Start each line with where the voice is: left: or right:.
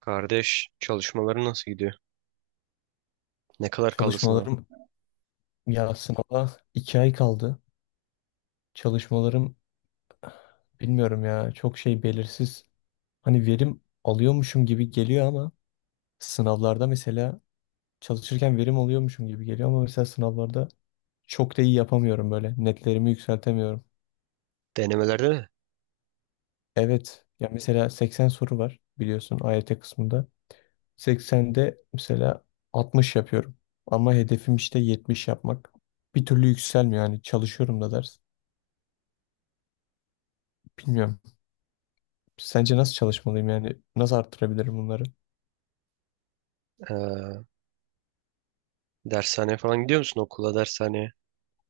right: Kardeş çalışmaları nasıl gidiyor? Ne kadar kaldı sınava?
left: Çalışmalarım, ya sınava iki ay kaldı. Çalışmalarım, bilmiyorum ya, çok şey belirsiz. Hani verim alıyormuşum gibi geliyor ama sınavlarda mesela, çalışırken verim alıyormuşum gibi geliyor ama mesela sınavlarda çok da iyi yapamıyorum böyle. Netlerimi yükseltemiyorum.
right: Denemelerde mi?
left: Evet ya, mesela 80 soru var, biliyorsun, AYT kısmında. 80'de mesela 60 yapıyorum. Ama hedefim işte 70 yapmak. Bir türlü yükselmiyor yani, çalışıyorum da ders. Bilmiyorum. Sence nasıl çalışmalıyım yani? Nasıl arttırabilirim bunları?
right: Ee, Dershaneye falan gidiyor musun? Okula, dershaneye.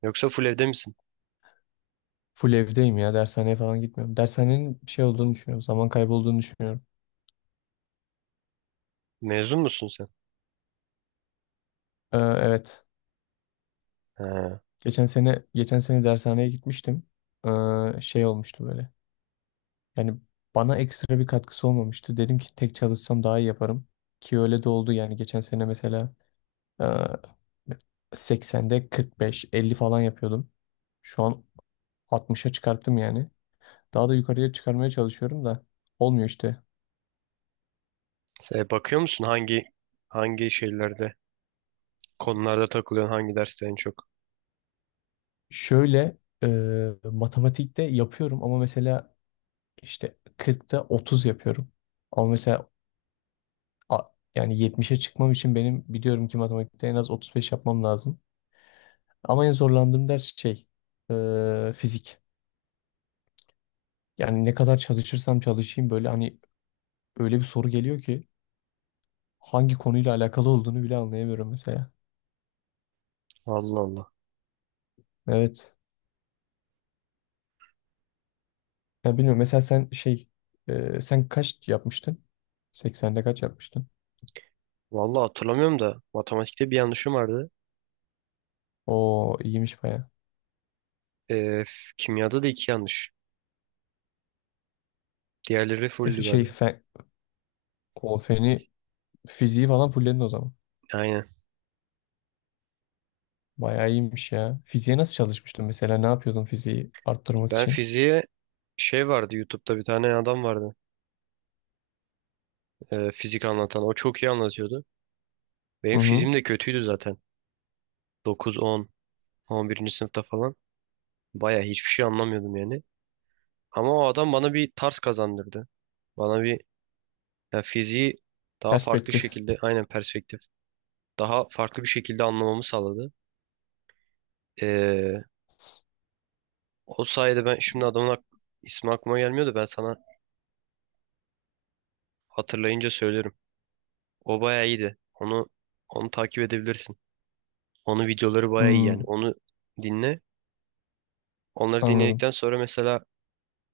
right: Yoksa full evde misin?
left: Full evdeyim ya. Dershaneye falan gitmiyorum. Dershanenin bir şey olduğunu düşünüyorum. Zaman kaybı olduğunu düşünüyorum.
right: Mezun musun sen?
left: Evet.
right: Ha.
left: Geçen sene dershaneye gitmiştim. Şey olmuştu böyle. Yani bana ekstra bir katkısı olmamıştı. Dedim ki tek çalışsam daha iyi yaparım. Ki öyle de oldu yani. Geçen sene mesela e, 80'de 45, 50 falan yapıyordum. Şu an 60'a çıkarttım yani. Daha da yukarıya çıkarmaya çalışıyorum da olmuyor işte.
right: Sen bakıyor musun hangi şeylerde, konularda takılıyorsun, hangi derste en çok?
left: Şöyle, e, matematikte yapıyorum ama mesela işte 40'ta 30 yapıyorum. Ama mesela a- yani 70'e çıkmam için benim, biliyorum ki, matematikte en az 35 yapmam lazım. Ama en zorlandığım ders şey, fizik. Yani ne kadar çalışırsam çalışayım, böyle hani öyle bir soru geliyor ki hangi konuyla alakalı olduğunu bile anlayamıyorum mesela.
right: Allah Allah.
left: Evet. Ya, bilmiyorum, mesela sen şey, sen kaç yapmıştın? 80'de kaç yapmıştın?
right: Vallahi hatırlamıyorum da matematikte bir yanlışım vardı.
left: O iyiymiş bayağı.
right: Kimyada da iki yanlış. Diğerleri fulldü
left: Öf, şey,
right: galiba.
left: fen, o feni, fiziği falan fulledin o zaman.
right: Aynen.
left: Bayağı iyiymiş ya. Fiziğe nasıl çalışmıştın mesela? Ne yapıyordun fiziği arttırmak
right: Ben
left: için?
right: fiziğe şey vardı, YouTube'da bir tane adam vardı. Fizik anlatan. O çok iyi anlatıyordu. Benim
left: Hı hı.
right: fizim de kötüydü zaten. 9, 10, 11. sınıfta falan. Baya hiçbir şey anlamıyordum yani. Ama o adam bana bir tarz kazandırdı. Bana bir, yani fiziği daha farklı
left: Perspektif.
right: şekilde, aynen perspektif. Daha farklı bir şekilde anlamamı sağladı. Ee, O sayede ben şimdi adamın ismi aklıma gelmiyor da ben sana hatırlayınca söylerim. O baya iyiydi. Onu takip edebilirsin. Onun videoları baya iyi yani.
left: Hmm,
right: Onu dinle. Onları
left: anladım.
right: dinledikten sonra mesela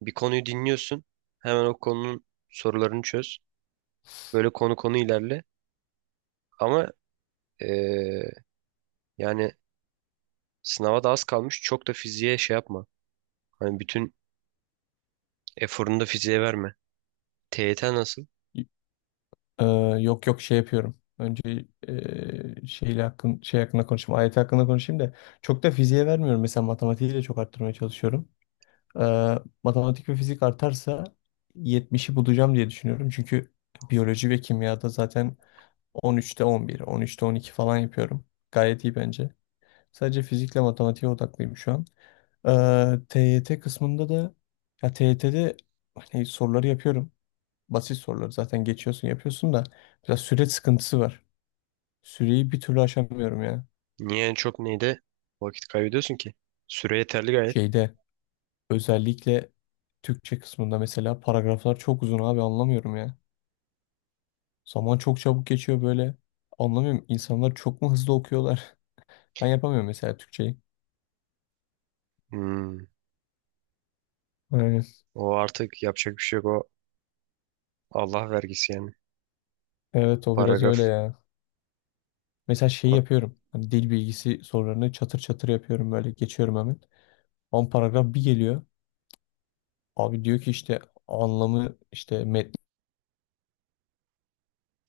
right: bir konuyu dinliyorsun. Hemen o konunun sorularını çöz. Böyle konu konu ilerle. Ama eee, yani sınava da az kalmış. Çok da fiziğe şey yapma. Hani bütün eforunu da fiziğe verme. TYT nasıl?
left: Y- Ee, Yok yok, şey yapıyorum. Önce şey hakkında konuşayım. Ayet hakkında konuşayım da çok da fiziğe vermiyorum. Mesela matematiği de çok arttırmaya çalışıyorum. Matematik ve fizik artarsa 70'i bulacağım diye düşünüyorum. Çünkü biyoloji ve kimyada zaten 13'te 11, 13'te 12 falan yapıyorum. Gayet iyi bence. Sadece fizikle matematiğe odaklıyım şu an. TYT kısmında da, ya, TYT'de hani soruları yapıyorum. Basit soruları zaten geçiyorsun, yapıyorsun da biraz süre sıkıntısı var. Süreyi bir türlü aşamıyorum ya.
right: Niye en çok neyde vakit kaybediyorsun ki? Süre yeterli gayet.
left: Şeyde, özellikle Türkçe kısmında, mesela paragraflar çok uzun abi, anlamıyorum ya. Zaman çok çabuk geçiyor böyle. Anlamıyorum, insanlar çok mu hızlı okuyorlar? Ben yapamıyorum mesela Türkçeyi.
right: Hmm.
left: Aynen.
right: O artık yapacak bir şey yok. O Allah vergisi yani.
left: Evet, o biraz öyle
right: Paragraf.
left: ya. Mesela şeyi
right: Falan.
left: yapıyorum. Hani dil bilgisi sorularını çatır çatır yapıyorum, böyle geçiyorum hemen. 10 paragraf bir geliyor. Abi diyor ki işte anlamı, işte metni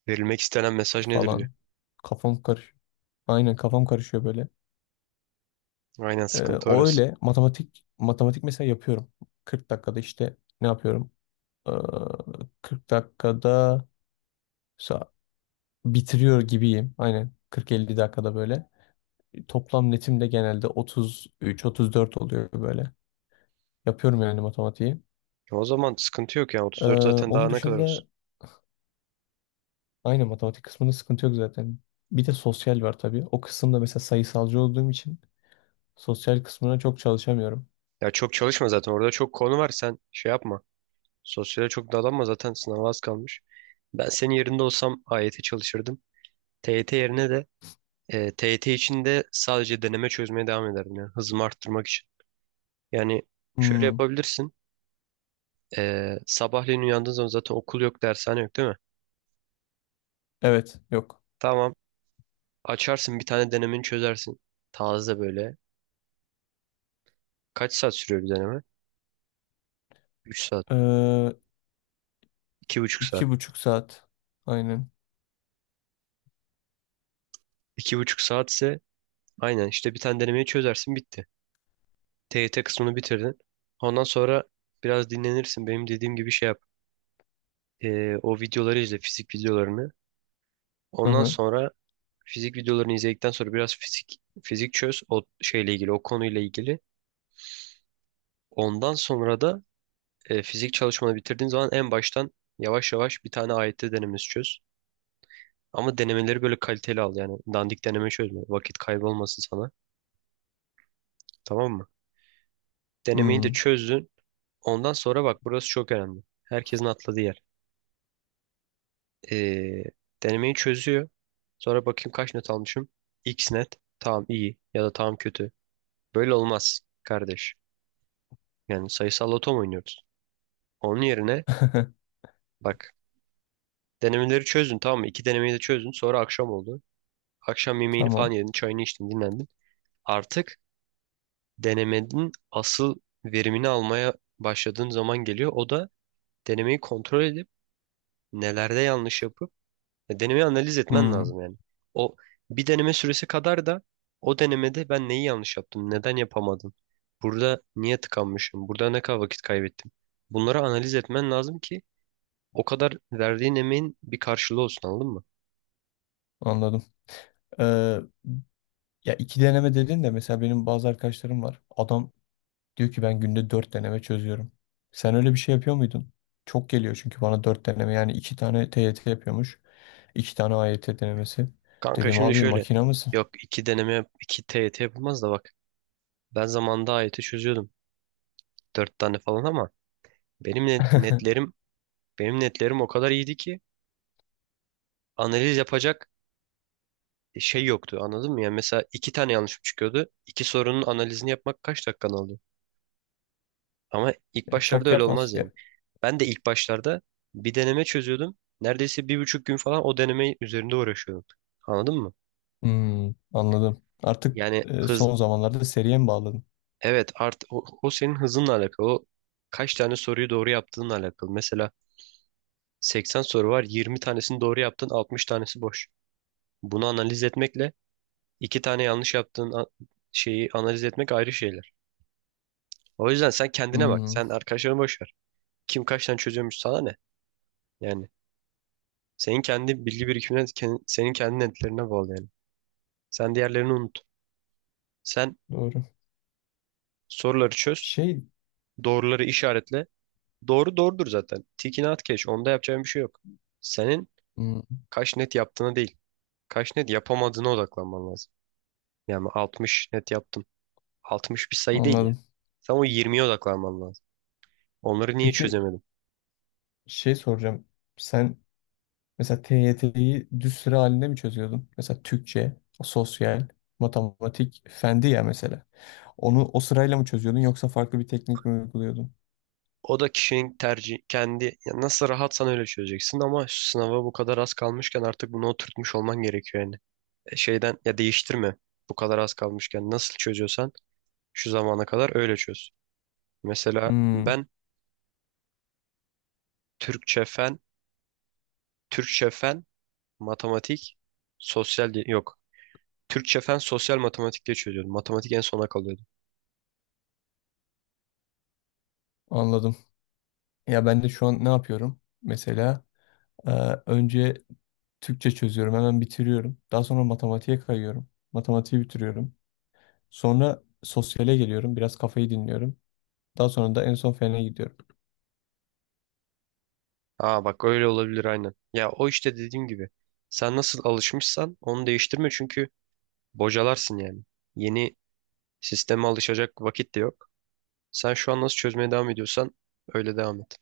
right: Verilmek istenen mesaj nedir diyor.
left: falan. Kafam karışıyor. Aynen, kafam karışıyor böyle.
right: Aynen, sıkıntı
left: O
right: orası.
left: öyle, matematik mesela yapıyorum. 40 dakikada işte ne yapıyorum? Ee, 40 dakikada sa- bitiriyor gibiyim. Aynen 40-50 dakikada böyle. Toplam netim de genelde 33-34 oluyor böyle. Yapıyorum yani matematiği.
right: O zaman sıkıntı yok yani. 34 zaten daha
left: Onun
right: ne kadar olsun.
left: dışında aynı matematik kısmında sıkıntı yok zaten. Bir de sosyal var tabii. O kısımda mesela, sayısalcı olduğum için, sosyal kısmına çok çalışamıyorum.
right: Ya çok çalışma zaten orada çok konu var, sen şey yapma. Sosyale çok dalanma zaten sınava az kalmış. Ben senin yerinde olsam AYT çalışırdım. TYT yerine de TYT için de sadece deneme çözmeye devam ederdim yani hızımı arttırmak için. Yani şöyle
left: Hmm,
right: yapabilirsin. Sabahleyin uyandığın zaman zaten okul yok, dershane yok değil mi?
left: evet, yok.
right: Tamam. Açarsın, bir tane denemeni çözersin. Taze böyle. Kaç saat sürüyor bir deneme? 3 saat.
left: Ee,
right: 2,5 saat.
left: iki buçuk saat. Aynen.
right: 2,5 saat ise aynen işte bir tane denemeyi çözersin bitti. TYT kısmını bitirdin. Ondan sonra biraz dinlenirsin. Benim dediğim gibi şey yap. O videoları izle, fizik videolarını.
left: Hı
right: Ondan
left: hı.
right: sonra fizik videolarını izledikten sonra biraz fizik fizik çöz o şeyle ilgili, o konuyla ilgili. Ondan sonra da fizik çalışmanı bitirdiğin zaman en baştan yavaş yavaş bir tane AYT denemesi çöz. Ama denemeleri böyle kaliteli al yani. Dandik deneme çözme. Vakit kaybolmasın sana. Tamam mı? Denemeyi de
left: Hmm.
right: çözdün. Ondan sonra bak, burası çok önemli. Herkesin atladığı yer. Ee, Denemeyi çözüyor. Sonra bakayım kaç net almışım. X net. Tamam iyi ya da tamam kötü. Böyle olmaz kardeş. Yani sayısal loto mu oynuyoruz? Onun yerine bak, denemeleri çözdün tamam mı? İki denemeyi de çözdün. Sonra akşam oldu. Akşam yemeğini falan
left: Tamam.
right: yedin. Çayını içtin, dinlendin. Artık denemenin asıl verimini almaya başladığın zaman geliyor. O da denemeyi kontrol edip nelerde yanlış yapıp denemeyi analiz etmen
left: Hmm.
right: lazım yani. O bir deneme süresi kadar da o denemede ben neyi yanlış yaptım, neden yapamadım, burada niye tıkanmışım, burada ne kadar vakit kaybettim. Bunları analiz etmen lazım ki o kadar verdiğin emeğin bir karşılığı olsun anladın mı?
left: Anladım. Ee, Ya, iki deneme dedin de mesela benim bazı arkadaşlarım var. Adam diyor ki ben günde dört deneme çözüyorum. Sen öyle bir şey yapıyor muydun? Çok geliyor çünkü bana dört deneme, yani iki tane TYT yapıyormuş. İki tane AYT denemesi.
right: Kanka
left: Dedim
right: şimdi
left: abi
right: şöyle,
left: makina mısın?
right: yok iki deneme, iki TYT yapılmaz da bak ben zamanında AYT çözüyordum. Dört tane falan ama benim ne- netlerim, benim netlerim o kadar iyiydi ki analiz yapacak şey yoktu anladın mı? Yani mesela iki tane yanlışım çıkıyordu. İki sorunun analizini yapmak kaç dakikanı alıyor? Ama ilk
left: Ya
right: başlarda
left: çok
right: öyle
left: yapmaz.
right: olmaz yani.
left: Ya,
right: Ben de ilk başlarda bir deneme çözüyordum. Neredeyse 1,5 gün falan o deneme üzerinde uğraşıyordum. Anladın mı?
left: hmm, anladım. Artık
right: Yani hız,
left: son zamanlarda seriye mi bağladın?
right: evet, o senin hızınla alakalı. O kaç tane soruyu doğru yaptığınla alakalı. Mesela 80 soru var. 20 tanesini doğru yaptın, 60 tanesi boş. Bunu analiz etmekle iki tane yanlış yaptığın şeyi analiz etmek ayrı şeyler. O yüzden sen kendine bak.
left: Hmm,
right: Sen arkadaşlarını boş ver. Kim kaç tane çözüyormuş sana ne? Yani senin kendi bilgi birikimine, senin kendi netlerine bağlı yani. Sen diğerlerini unut. Sen
left: doğru.
right: soruları çöz,
left: Şey,
right: doğruları işaretle. Doğru doğrudur zaten. Tikini at geç. Onda yapacağın bir şey yok. Senin
left: hmm,
right: kaç net yaptığına değil, kaç net yapamadığına odaklanman lazım. Yani 60 net yaptın. 60 bir sayı değil yani.
left: anladım.
right: Sen o 20'ye odaklanman lazım. Onları niye
left: Peki,
right: çözemedin?
left: şey soracağım. Sen mesela TYT'yi düz sıra halinde mi çözüyordun? Mesela Türkçe, sosyal, matematik, fendi ya mesela. Onu o sırayla mı çözüyordun yoksa farklı bir teknik mi uyguluyordun?
right: O da kişinin tercih kendi, ya nasıl rahatsan öyle çözeceksin ama şu sınava bu kadar az kalmışken artık bunu oturtmuş olman gerekiyor yani. Şeyden ya değiştirme. Bu kadar az kalmışken nasıl çözüyorsan şu zamana kadar öyle çöz. Mesela
left: Hmm,
right: ben Türkçe fen, Türkçe fen, matematik, sosyal diye yok. Türkçe fen sosyal matematik diye çözüyordum. Matematik en sona kalıyordu.
left: anladım. Ya ben de şu an ne yapıyorum? Mesela, Ee, önce Türkçe çözüyorum, hemen bitiriyorum. Daha sonra matematiğe kayıyorum. Matematiği bitiriyorum. Sonra sosyale geliyorum, biraz kafayı dinliyorum. Daha sonra da en son fene gidiyorum.
right: Aa bak, öyle olabilir aynen. Ya o işte dediğim gibi. Sen nasıl alışmışsan onu değiştirme çünkü bocalarsın yani. Yeni sisteme alışacak vakit de yok. Sen şu an nasıl çözmeye devam ediyorsan öyle devam et.